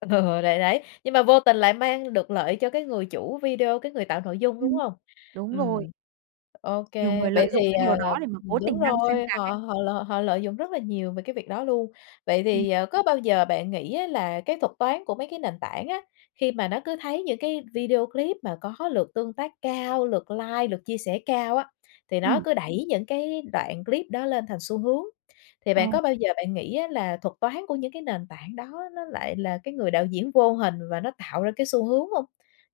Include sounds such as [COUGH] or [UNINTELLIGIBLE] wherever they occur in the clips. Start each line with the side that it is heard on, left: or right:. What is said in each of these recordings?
left: Ờ, ờ, đấy, đấy, nhưng mà vô tình lại mang được lợi cho cái người chủ video, cái người tạo nội dung, đúng
right: Ừm,
left: hông?
right: đúng rồi.
left: Ừm. OK,
right: Nhiều người
left: vậy
right: lợi dụng
left: thì,
right: cái điều
left: ờ
right: đó để mà
left: ừm,
right: cố
left: đúng
right: tình đăng xuyên
left: rồi,
right: tạc ấy.
left: họ họ l họ lợi dụng rất là nhiều về cái việc đó luôn. Vậy
right: Ừm.
left: thì, ờ, có bao giờ bạn nghĩ á là cái thuật toán của mấy cái nền tảng á, khi mà nó cứ thấy những cái video clip mà có lượt tương tác cao, lượt like, lượt chia sẻ cao á, thì nó
right: Ừm.
left: cứ đẩy những cái đoạn clip đó lên thành xu hướng. Thì
right: Ờ.
left: bạn có bao giờ bạn nghĩ á là thuật toán của những cái nền tảng đó nó lại là cái người đạo diễn vô hình, và nó tạo ra cái xu hướng hông?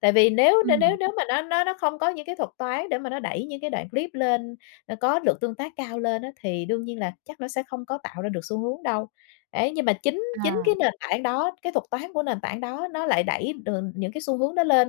left: Tại vì nếu nếu nếu
right: Ừm.
left: nếu mà nó nó nó không có những cái thuật toán để mà nó đẩy những cái đoạn clip lên, nó có lượt tương tác cao lên á, thì đương nhiên là chắc nó sẽ không có tạo ra được xu hướng đâu. Ấy, nhưng mà chính chính
right: À.
left: cái nền tảng đó, cái thuật toán của nền tảng đó nó lại đẩy, ờ, những cái xu hướng đó lên,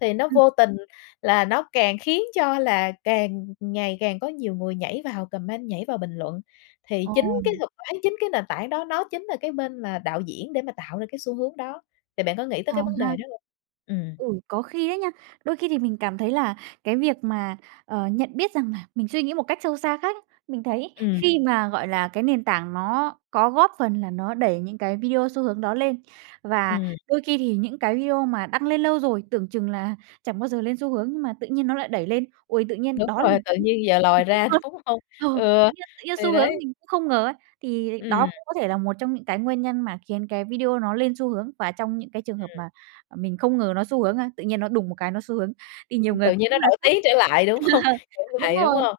left: thì nó
right: Ừm.
left: vô tình là nó càng khiến cho là càng ngày càng có nhiều người nhảy vào comment, nhảy vào bình luận. Thì chính cái
right: Ồ.
left: thuật toán, chính cái nền tảng đó nó chính là cái bên mà đạo diễn để mà tạo ra cái xu hướng đó. Thì bạn có nghĩ tới
right: Ờ
left: cái vấn đề
right: ha.
left: đó hông? Ừm.
right: Ừ, có khi ấy nha. Đôi khi thì mình cảm thấy là cái việc mà, ờ, nhận biết rằng là mình suy nghĩ một cách sâu xa khác ấy. Mình thấy
left: Ừm.
right: khi mà, gọi là, cái nền tảng nó có góp phần là nó đẩy những cái video xu hướng đó lên. Và
left: Ừm.
right: đôi khi thì những cái video mà đăng lên lâu rồi, tưởng chừng là chẳng bao giờ lên xu hướng nhưng mà tự nhiên nó lại đẩy lên. Ôi, tự nhiên
left: Đúng
right: đó là
left: rồi,
right: một
left: tự
right: cái
left: nhiên giờ lòi
right: mình tích
left: ra,
right: cực.
left: đúng hông?
right: Ờ,
left: Ừ,
right: tự nhiên tự nhiên
left: thì
right: xu hướng
left: đấy.
right: mình cũng không ngờ ấy, thì đó
left: Ừm.
right: cũng có thể là một trong những cái nguyên nhân mà khiến cái video nó lên xu hướng, và trong những cái trường hợp mà,
left: Ừm.
right: à, mình không ngờ nó xu hướng, a, tự nhiên nó đùng một cái nó xu hướng. Thì nhiều
left: Ừm,
right: người
left: tự
right: cũng
left: nhiên nó
right: là
left: nổi
right: sốc.
left: tiếng trở lại, đúng không?
right: [LAUGHS]
left: Trở
right: Đúng
left: lại, đúng
right: rồi.
left: hông?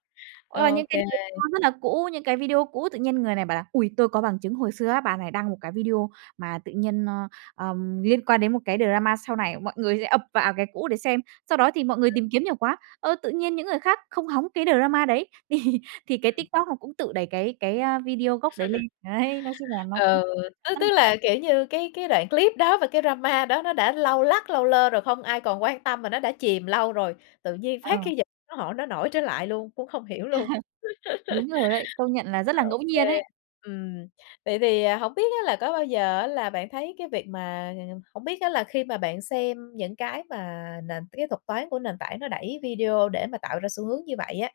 right: Hoặc là những
left: OK.
right: cái drama rất là cũ, những cái video cũ, tự nhiên người này bảo là: "Ôi, tôi có bằng chứng hồi xưa á, bà này đăng một cái video mà tự nhiên, ơ, ờm, liên quan đến một cái drama sau này". Mọi người sẽ ập vào cái cũ để xem, sau đó thì mọi người tìm kiếm nhiều quá, ơ, tự nhiên những người khác không hóng cái drama đấy, thì thì cái
left: Ừm.
right: TikTok nó cũng tự đẩy cái cái, a, video gốc đấy lên.
left: [LAUGHS]
right: Đấy, nói chung là nó cũng
left: Ừ, tức tức
right: [UNINTELLIGIBLE]
left: là, kiểu như, cái cái đoạn clip đó và cái drama đó nó đã lâu lắc lâu lơ rồi, không ai còn quan tâm, mà nó đã chìm lâu rồi. Tự nhiên phát
right: Ờ
left: cái dịch nó hỏi nó nổi trở lại luôn, cũng không hiểu luôn.
right: [LAUGHS] Đúng rồi đấy, công nhận là rất là ngẫu
left: [LAUGHS] OK,
right: nhiên ấy.
left: ừm, vậy thì, à, hổng biết á, là có bao giờ á là bạn thấy cái việc mà hổng biết á, là khi mà bạn xem những cái mà nền cái thuật toán của nền tảng nó đẩy video để mà tạo ra xu hướng như vậy á,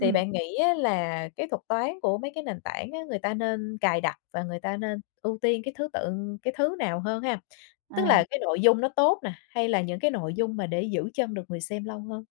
left: thì bạn nghĩ á là cái thuật toán của mấy cái nền tảng á, người ta nên cài đặt và người ta nên ưu tiên cái thứ tự cái thứ nào hơn ha? Tức
right: À.
left: là cái nội dung nó tốt nè, hay là những cái nội dung mà để giữ chân được người xem lâu hơn?